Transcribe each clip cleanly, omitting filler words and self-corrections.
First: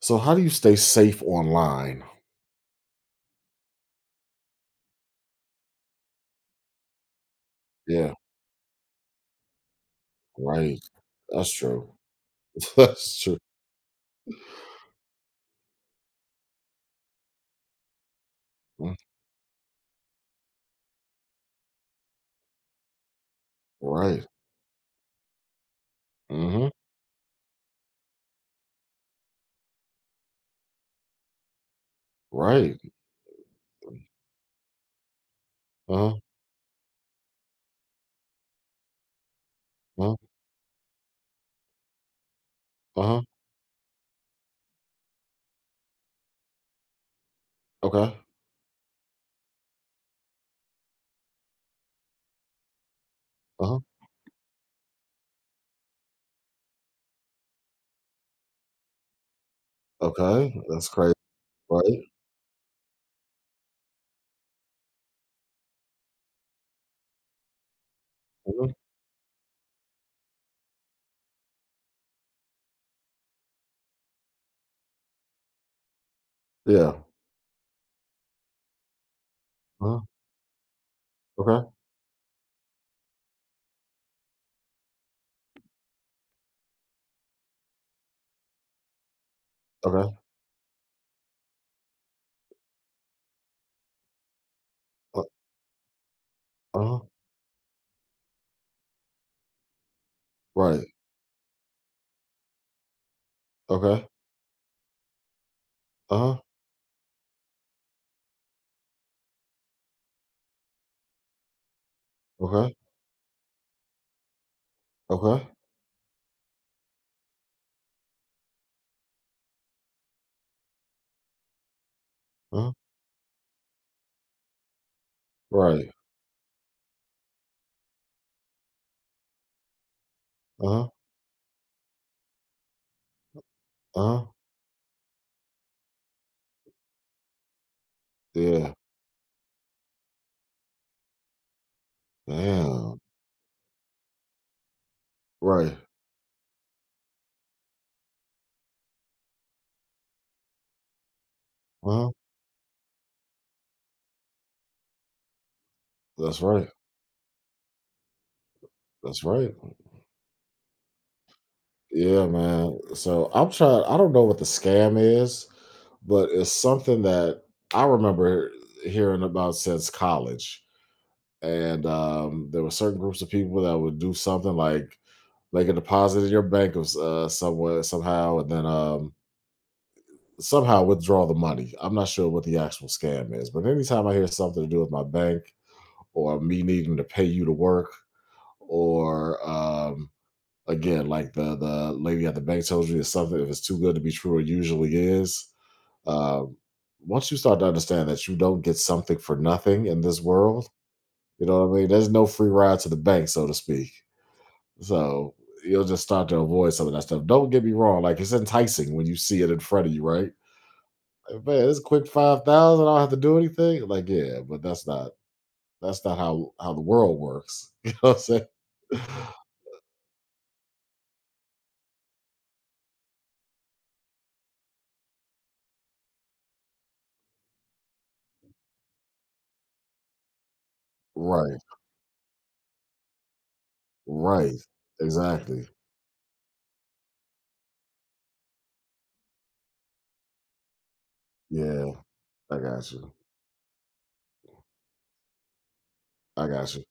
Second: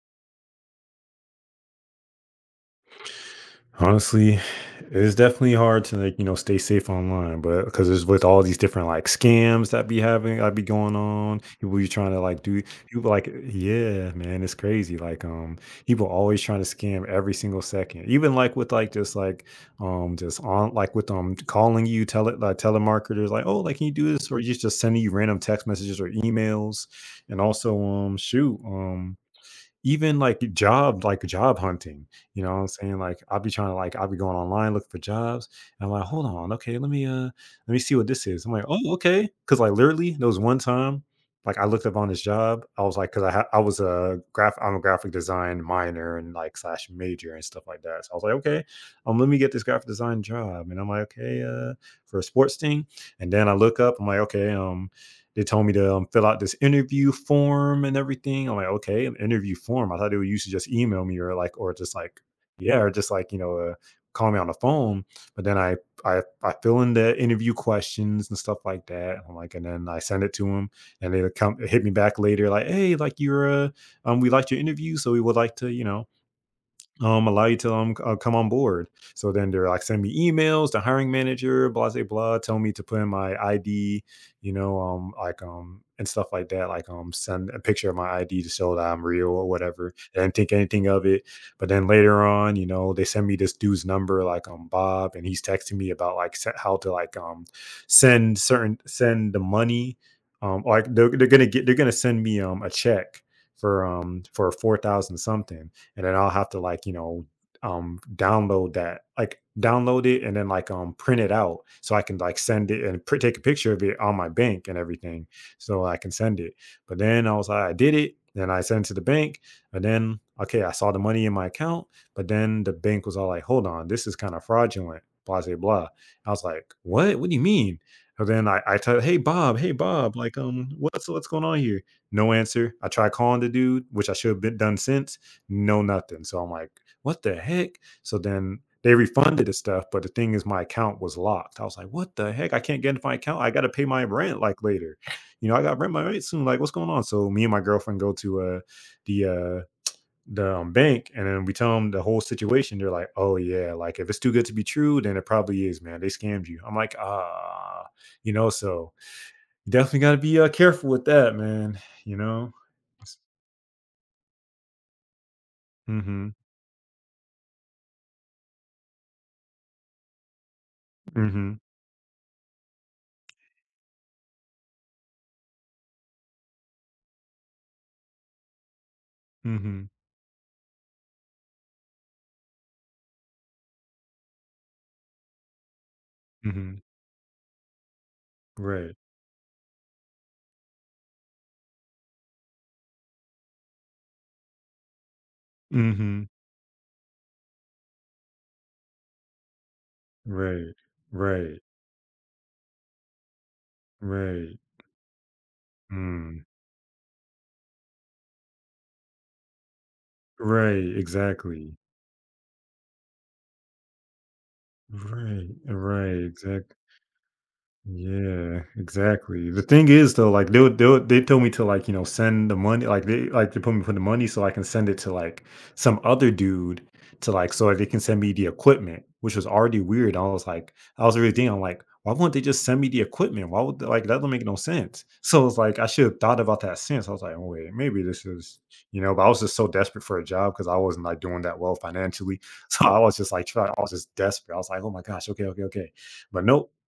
So how do you stay safe online? Honestly, it's definitely hard to like, stay safe online, but because it's Yeah, with all these different like scams that be having, that be right. going on. That's People be true. trying to like do people That's like, true. yeah, man, it's crazy. Like, people always trying to scam every single second. Even like with Mm. Like, just on like with calling you, telemarketers, like, oh, like can you do Right. this, or just sending you random text messages or Mhm. emails, and also shoot. Even, like, job hunting, you know what I'm Right. saying? Like, I'll be trying to, like I'll be going online looking for jobs, and I'm like, Uh-huh. "Hold on, okay, let me see what this is." I'm like, "Oh, okay, because like, literally, Uh-huh. there was one time, like, I looked up on this job, I was like, Uh-huh. because I'm a graphic design minor and, like, slash major and stuff like that, so I Okay. was like, "Okay, let me get this graphic design job," and I'm like, "Okay, for a sports team," and then I look Uh-huh. up, I'm like, "Okay" They told me to fill out this interview form and everything. I'm like, okay, an interview form. I thought they would usually Okay. just That's email crazy, me or like, right? Yeah, or just like call me on the phone. But then I fill in the interview questions and stuff Mhm. like that. I'm like, and then I send it to them, and they come hit me back later like, hey, like you're we liked your interview, so we would like to Yeah. Allow you to come on board. So then they're like, Uh-huh. send me emails, to hiring Okay. manager, blah, blah, blah, tell me to put in my ID, and stuff like that. Like, send a picture of my ID to show that I'm real or whatever. Okay. I didn't think anything of it. But then later on, they send me this dude's number, like, Bob, Uh, and he's texting me about like how to uh-huh. like, send the money. Um, Right. like they're they're gonna send me, a check Okay. For 4,000 something and then I'll Uh-huh. have to like download it and then like print it out so I can like send Okay. it and take a picture of it on my bank and everything Okay. so I can send it. But then I was like, I did it. Then I sent it to the bank, and then okay, I saw the money in my account, but then Uh-huh. the bank was all like, "Hold on, this is kind of fraudulent. Blah blah blah." Right. I was like, "What? What do you mean?" And then I tell, hey Bob, like Uh-huh. what's going on here?" No answer. I tried calling the dude, which I Uh-huh. should have been done since. No nothing. So I'm like, what the heck? So then Yeah. they refunded the stuff, but the thing is, my account was locked. I was like, what the heck? I can't get Damn. into my account. I got to pay my rent like later. You know, I got Right. to rent my rent soon. Like, what's going on? So me and my girlfriend go to the uh the bank and then we tell them the Uh-huh. whole situation. They're like, oh yeah, like if it's too good to be true, then it probably is, man. They That's scammed you. right. I'm like, ah, you know. So That's right. you definitely got to be careful with that, man. You Yeah, know. man. So I don't know what the scam is, Mm-hmm. but it's something that I remember hearing about since college. Mm-hmm. And there were certain groups of people that would do something like make a deposit in your bank of somewhere somehow, and then Mm-hmm. somehow withdraw the money. I'm not sure what the actual scam is, but anytime I hear something to do with my bank or me Mm-hmm. needing to pay you to work, Right. or again, like the lady at the bank told you, it's something if it's too good to be true, it usually is. Mhm. Uh, Once you start to understand that you don't get something for nothing in this world, Right. you Right. know what I mean? There's no free ride to the bank, so to speak. Right. So you'll just start to Mm. avoid some of that stuff. Don't get me wrong, like it's enticing when you see it in front of you, right? Right, Like, man, exactly. it's a quick 5,000, I don't have to do anything. Like, yeah, but that's not Right, that's not right, how exactly. the world works. You know what I'm saying? Yeah, exactly. The thing is though, like they told me to like, send the money like they put me for the money so I can send it to like some other dude to like so they can send me the equipment, which was already weird. I was like, I was really thinking, Right, I'm like, why wouldn't they just send me the equipment? Why would they, like that don't make no right, sense? So it's exactly. like I should have thought about that since. I was like, oh wait, maybe this is. But I was just so desperate for a job because I wasn't like doing that well Yeah, financially. I So got I you. was just like trying, I was just desperate. I was like, oh my gosh, okay, okay, okay. But I nope. got you.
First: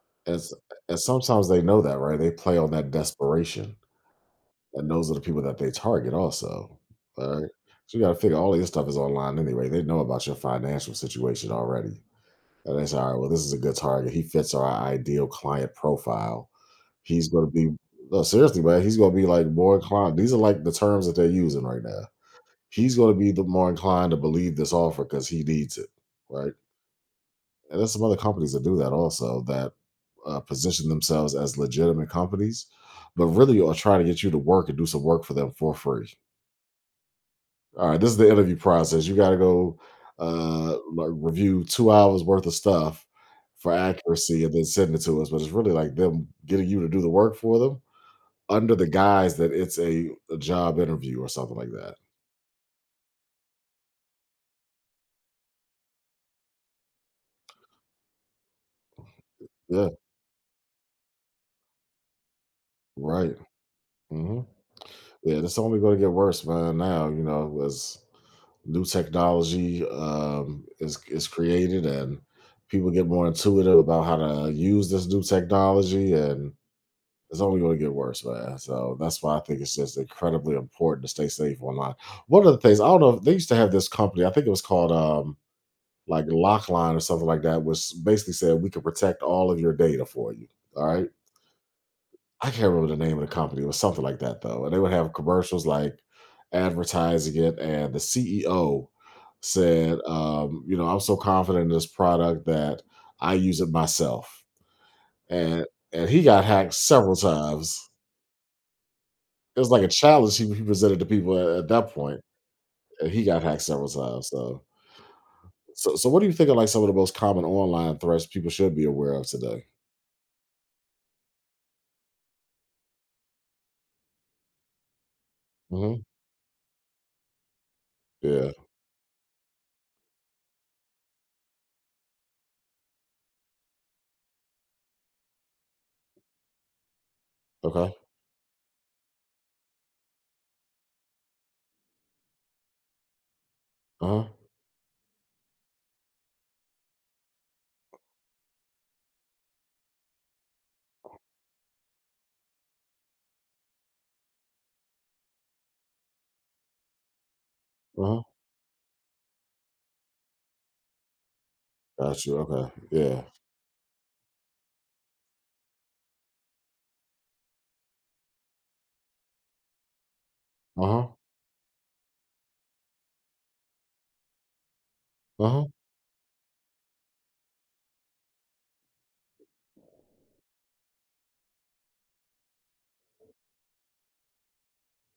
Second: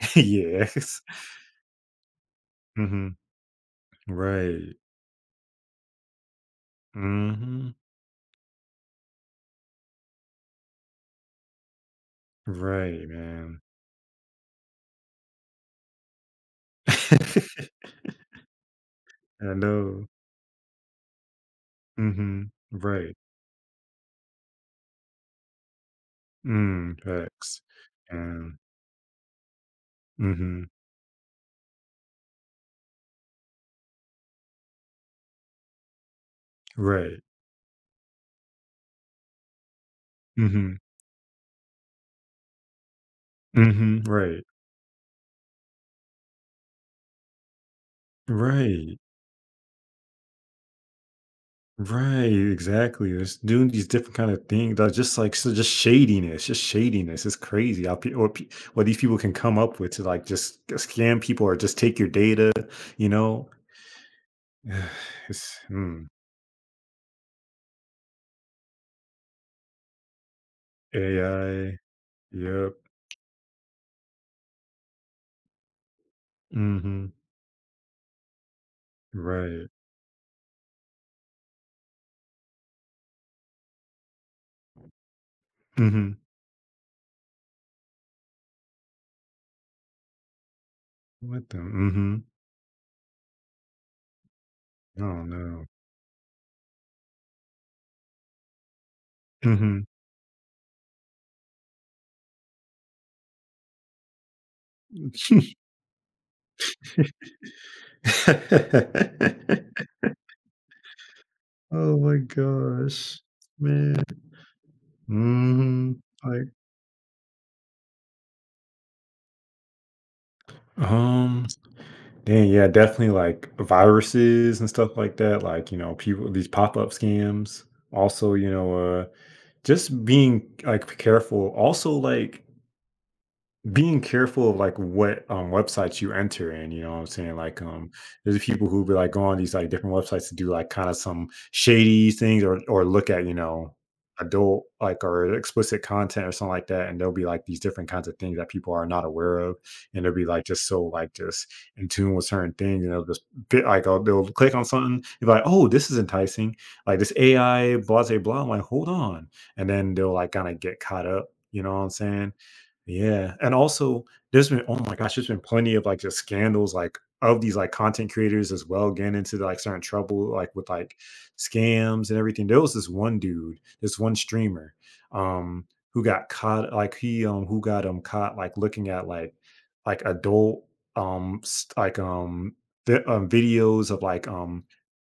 As and Yes. sometimes they know that, right? They play on that Mhm. desperation, Right. and those are the people that they target also, alright? Mhm. So, you gotta figure all of your stuff is online anyway. They know about your financial situation already, and they say, Right, "Alright, well, this is a man. good target. He fits our ideal client profile. He's gonna be." No, seriously, man, he's gonna be, like, I more know. inclined, these are, like, the terms that they're using right now. Mhm. He's gonna Right. be the more inclined to believe this offer because he needs it, right? Mm, facts. And there's some other companies And that do that also that Mhm. position themselves as legitimate companies, but really are trying to get you to work and do some work for them for free. Right. All right, this is the interview process. You got to go Mhm. like review 2 hours worth of stuff for Mhm. accuracy Right. and then send it to us. But it's really like them getting you to do the work for them under the Right. guise that it's a job interview or something like that. Right, exactly. It's doing these different kind of things that just like so just shadiness, just shadiness. It's crazy how what these people can come up Yeah, with to like just scam people or just take your data, you right. know? Hmm. Yeah, it's It's only going to get worse, man. Now you know, as new technology is AI. created and Yep. people get more intuitive about how to use this new technology, and Mm. Mhm. it's only going to get worse, man. So that's why I think Right. it's just incredibly important to stay safe online. One of the things, I don't know if they used to have this company. I think it was called Mm. Mhm. like Lockline or something like that, which basically said we can protect all of your data for you. All right, What the Mm. I can't remember the name of the company. It was something like that though, and they would Mhm. have Oh, no. commercials like advertising it, and the CEO Mhm. said, "You know, I'm so confident in this product that I use it myself," and he got hacked several times. It was like a challenge he presented to people at that Oh my point, and gosh, he got hacked several man. times. Mhm. So what do you think Like. are like some of the most common online threats people should be aware of today? Um Dang, yeah, definitely, like, viruses and stuff like that, like, Hmm. People these pop-up scams. Also, Yeah. Just being, like, careful. Also, like, being careful of like what websites you enter in, you know what I'm saying? Like, Okay. there's people who be like go on these like different websites to do like kind of some shady things or look at, Uh huh. adult like or explicit content or something like that, and there'll be like these different kinds of things that people are not aware of, and they'll be like just so like just in tune with certain things, and they'll just bit like, oh, they'll click on something and be like, oh, this is enticing, like this AI blah Uh blah huh. blah. I'm like, hold on. And then they'll like kind of get caught up, you know what I'm Got saying? you. Okay. Yeah. Yeah, and also there's been oh my gosh, there's been plenty of, like, just scandals, like, of these, like, content creators as well getting into, like, certain trouble, like, with, Uh like, huh. scams and everything. There was this one dude, this one streamer, Uh um, huh. who got caught, like, who got, caught, like, looking at, like adult, s like, vi videos of, like,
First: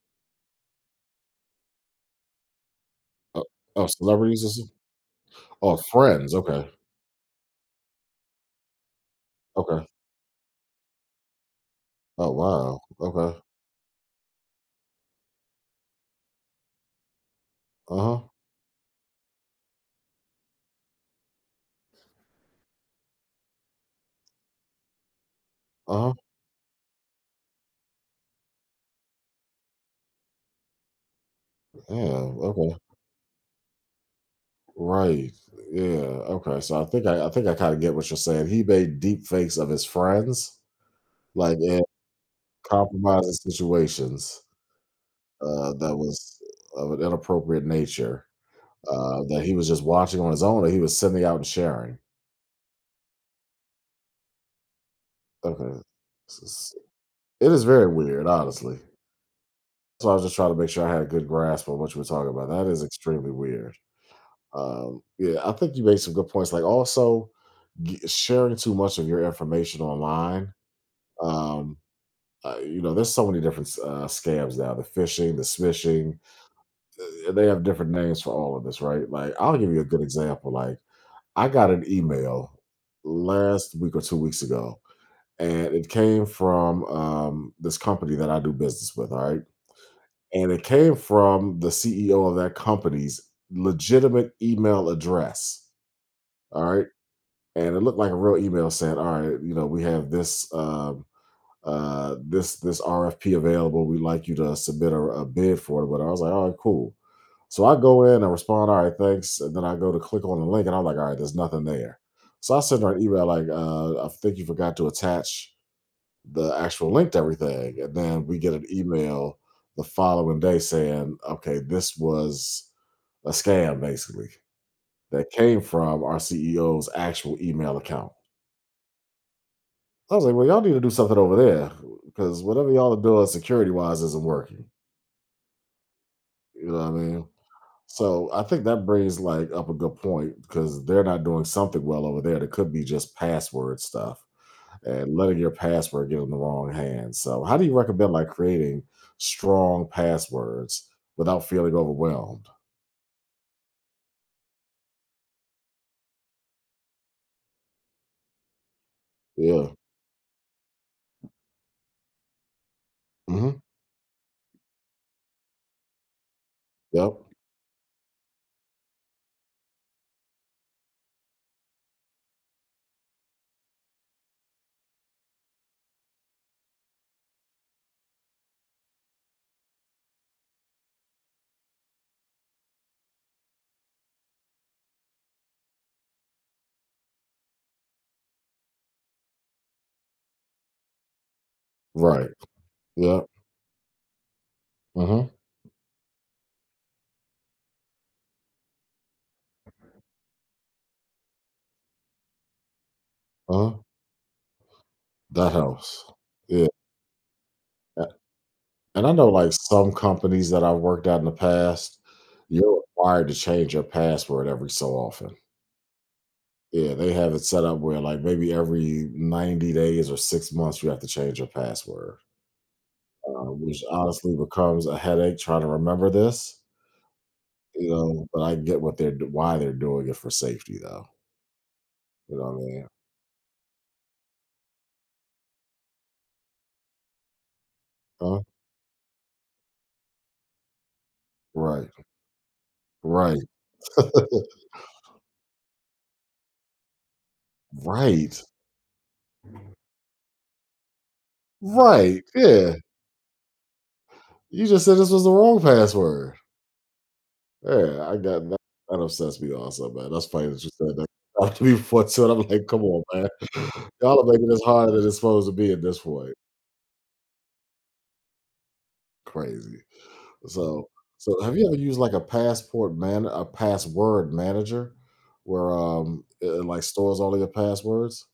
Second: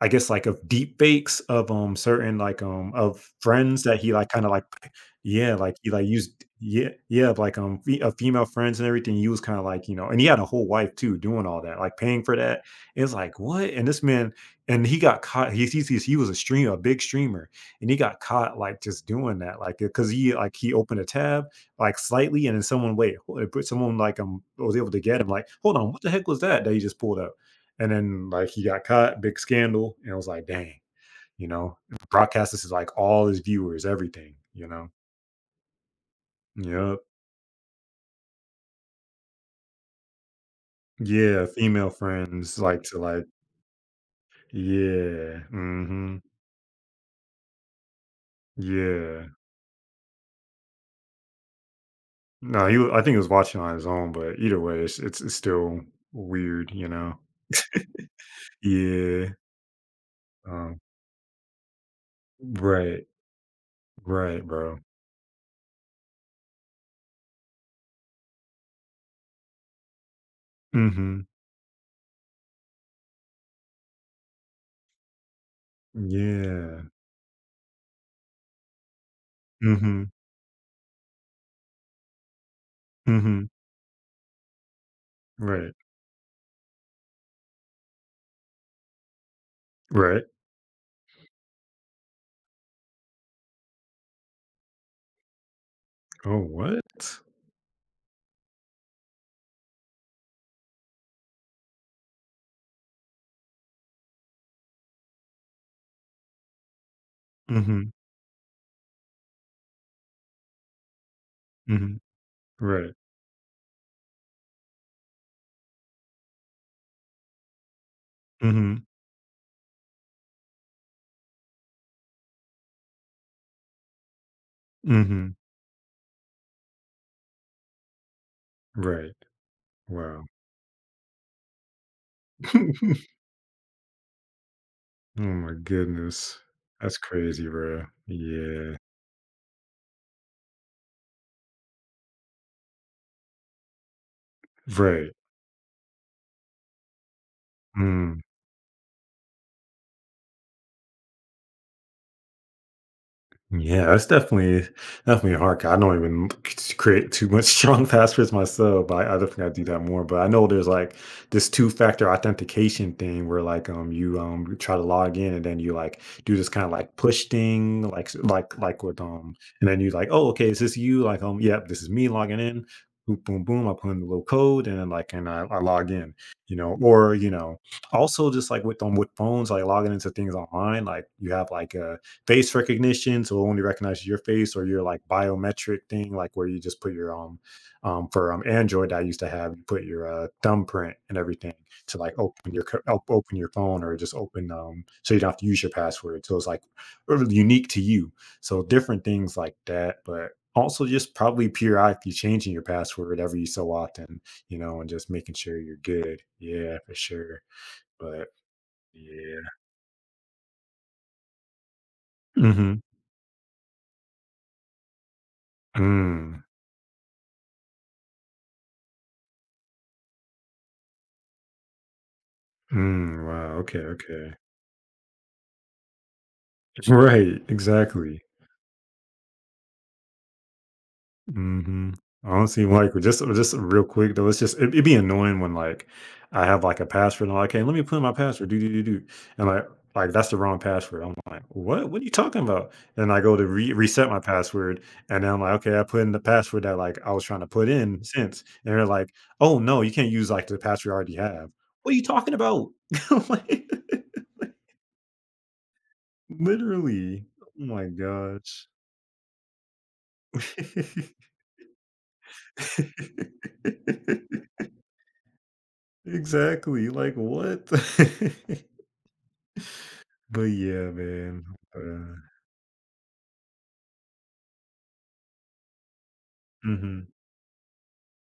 I guess, like, of deep fakes of, certain, like, of Oh, friends oh, that he, like, celebrities kinda, like or yeah, Oh, like, he, like, friends, used okay, yeah, yeah, of, like, fe female friends and everything, he was kinda, okay. like, and he had a whole wife too doing all that, like, paying Oh, for that. wow, It's okay. like, "What?" And this man and he got caught, he he's he was a streamer, a big streamer, and he Uh-huh, got caught, like, just doing that, like, because he, like he opened a tab, like, slightly, and then someone wait, who someone, like, was able to get him, like, "Hold on, what the uh-huh, heck was that that he just pulled up?" And then like he got caught, big scandal, and I was like, dang, you know, yeah, broadcast this is okay, like all his viewers, everything, you know. right, yeah, okay, so Yep. I think I kinda get what you're saying. He made deep fakes of his friends, Yeah, like, in female friends like to like compromising situations, yeah. That Mhm. was of an inappropriate nature, Yeah. that he was just watching on his own, that he was sending out and sharing. No, he, I think he was watching on his own, but either way, it's Okay. still S weird, s, you know. it is very weird, honestly. Yeah. So I was just trying to make Um, sure I had a good grasp on what you were talking about. That is right. extremely weird. Right, bro. Yeah, I think you made some good points. Like also g- sharing too much of your information online. Mhm. Um, you know, there's so many different scams now. The phishing, the smishing. Yeah. They have different names for all of this, right? Like I'll give you a good Mhm. example. Like I got an email Mhm. last week or 2 weeks ago, and Right. it came from this company that I do business with. All right, Right. and it came from the CEO of that company's legitimate email address. Oh, All right, what? and it looked like a real email saying, "All right, you know, we have this this RFP available. We'd like you to submit a bid for it." But I was like, "All right, cool." So I Mhm. go in and respond, "All right, thanks," and then I go to click on the link, and I'm like, "All right, there's nothing there." Mhm. So I send Right. her an email like, "I think you forgot to attach the actual link to everything," and then we get an Mhm. email the following day saying, "Okay, this was a scam, basically." That Hmm. came from our CEO's actual email account. Right. I was Wow. like, well, y'all need to do something over there because whatever Oh y'all are doing security wise isn't working. my goodness. You know what I That's mean? crazy, bro. So I think Yeah. that brings like up a good point because they're not doing something well over there. That could be just password stuff Right. and letting your password get in the wrong hands. So how do you recommend Mm. like creating strong passwords without feeling overwhelmed? Yeah, that's definitely definitely a hard. I don't even create too much strong passwords myself, but I definitely gotta do Yeah. that more. But I know there's like this two-factor authentication thing where Hmm. like you you try to log in and then you like do this kind of like Yep. push thing, like like with um. And then you like, oh, okay, is this you? Like, yep, this is me logging in. Boom, boom, boom. I put in the little code and then like and I log in, you know. Or you know, also just like with phones, like logging into things online, like you have like a face recognition, so it only recognize your face or your like biometric thing, like where you just put your for Android I used to have, you put your thumbprint and everything to like Right. open your Yep. open your phone or just open so you don't Hmm. have to use your password. So it's like really unique to you. So different things like that, but also just probably periodically changing your password every so Uh-huh. often, you know, and just making That sure you're helps. good. Yeah. Yeah, for sure. But And I know, yeah. like, some companies that I've worked at in the past, Mm-hmm. you're required to change your password every so often. Mm, Yeah, they have it set up where, like, maybe every 90 days or 6 months, you have to change your password, wow. Okay. which honestly Okay. becomes a headache trying to remember this, Right, you exactly. know, but I get what they're d why they're doing it, for safety though. Mhm. You know what Honestly, I mean? like, just real quick though, would be annoying when like I have like a password and I'm like, hey, let me put in my Huh? password, do do do do, and like that's the wrong password. I'm like, what? What are Right. you talking about? And I go Right. to reset my password, and then I'm like, okay, I put in the password that like I was trying to put in since, Right. and they're like, oh no, you can't use like the password I already have. What are you Right. talking about? Yeah. Like, You just said this was the wrong password. literally. Oh my Yeah, I got gosh. that upsets me also, man. That's funny that you said that. After we fought to it, I'm like, come on, man. Y'all are making this harder than it's supposed to be at this point. Exactly, like, what? Crazy. But So yeah, so man, have you ever used like uh a password manager where it, like, mhm. stores all of your passwords?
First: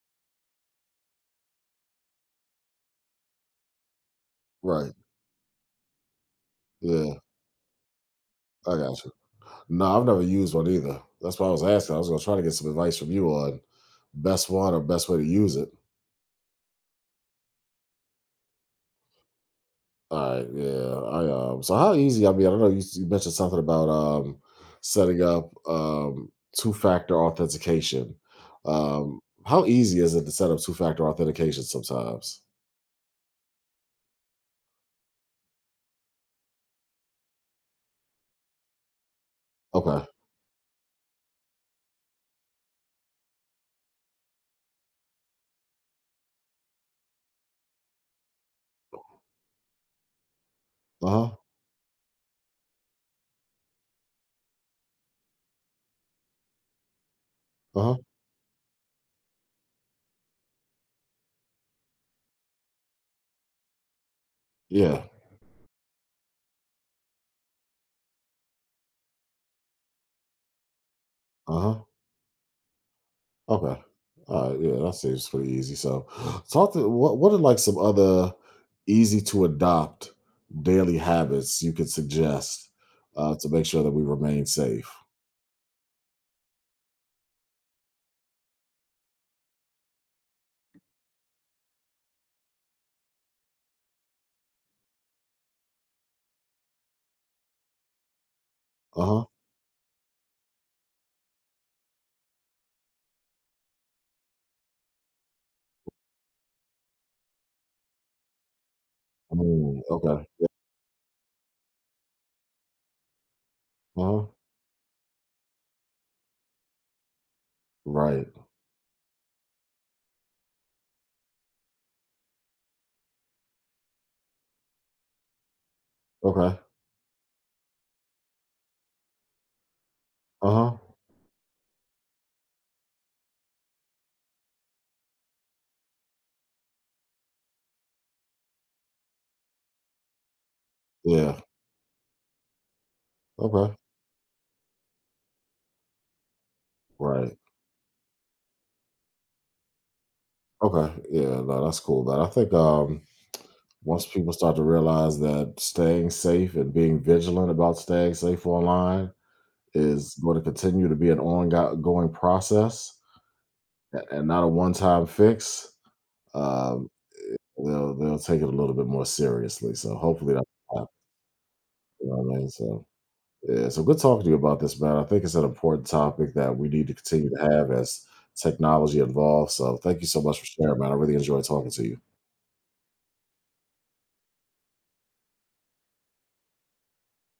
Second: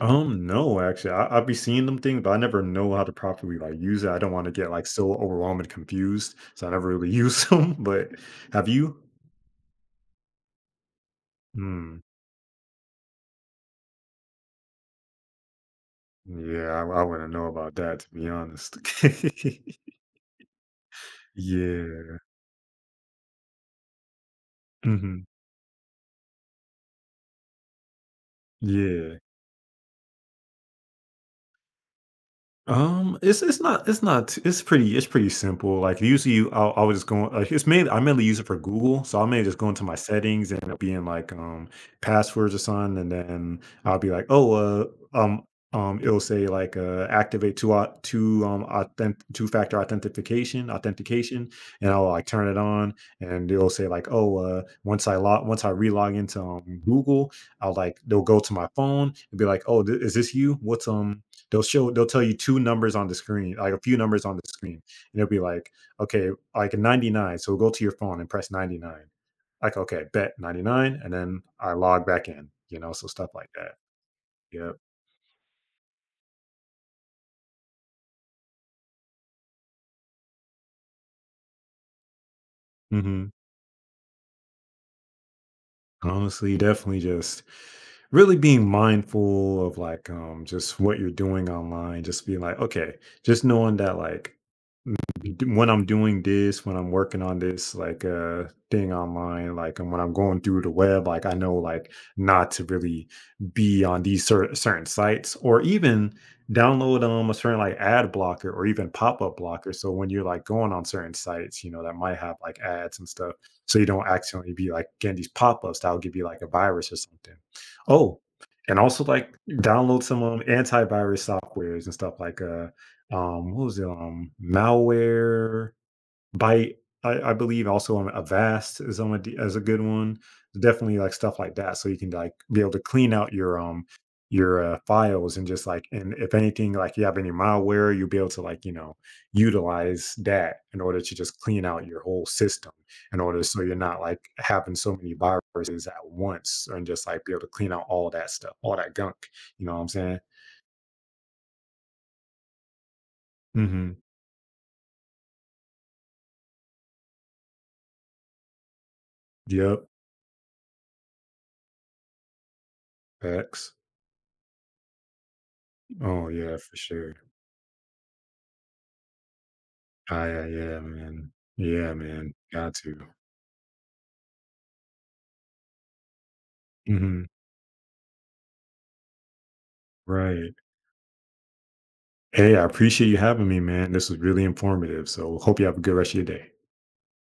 No, actually, I be seeing them things, but I never know how to properly, like, use it. I don't wanna get, like, Right. so overwhelmed and confused, so I never really Yeah, use them, but have I you? got you. No, I've never used one either. That's why I was asking. Hmm. I was gonna try to get some advice from you on best one or best way to use it. Yeah, I wouldn't know about that, to be honest. All right, yeah, I. So how Yeah. easy? I mean, I know you, s- you mentioned something about setting Mhm. up two factor authentication. Yeah. Um, how easy is it to set up two factor authentication sometimes? It's not it's not it's pretty it's pretty simple. Like usually, you, I'll I was just going like it's mainly I mainly use it for Google, so I may just go into my Okay. settings and it'll be in like passwords or something, and then I'll be like, oh, um, it'll say like activate two au- two authentic two factor authentication Uh huh. authentication, and I'll like turn it on, and it'll say like, oh, once I relog into Google, I'll Uh huh. like they'll go to my phone and be like, oh, is this you? What's They'll tell you 2 numbers on the screen, like a few numbers on the screen, Yeah. and it'll be like, "Okay, like 99." So go to your phone and press 99. Like, "Okay, bet 99," and then Uh I huh. log back in, you know, so stuff like that. Okay. All right. Yeah, Yep. that seems pretty easy. So, talk to what are like some other easy to adopt daily habits you could suggest Mhm. To make sure that we remain safe. Honestly, definitely just really being mindful of, like, just what you're doing online, just being like, "Okay," just knowing that, like, when I'm doing this, when I'm working on this like thing Uh huh. online, like and when I'm going through the web, like I know like not to really be on these certain sites or even download a certain like ad blocker or even pop-up blocker. Mm, So when you're okay. like going on certain sites, you know, that might have like ads and stuff. So you Uh don't huh. accidentally be like getting these pop-ups that'll give you like a virus or something. Oh, Right. and also like download some antivirus softwares and stuff like what was it? Malware Okay. byte, I believe also on Avast is on a, d- as a good one. Uh-huh. Definitely like stuff like that. So you can like be able to clean out your files and just like and if anything like you have any malware, you'll be able to like you know utilize that in order to Yeah. just clean out your whole system in order so Okay. you're not like having so many viruses at once and just like be Right. able to clean out all that stuff, all that gunk. You know what I'm saying? Okay. Yeah, no, that's cool, man. I think Mm-hmm. once people start to realize that staying safe and being vigilant about staying safe online Yep. is going to continue to be an ongoing process Facts. And not a one-time fix, Oh, yeah, for um, sure. they'll take it a little bit more seriously. So Ah, hopefully that yeah, yeah, happens. man. Yeah, You know man. what I mean? Got So to. yeah, so good talking to you about this, man. I think it's an important topic that we need to Mhm. continue to have as technology evolves. So thank you so much for Right. sharing, man. I really enjoyed talking to you. Hey, I appreciate you having me, man. This was really informative. So hope you have a good rest of your day.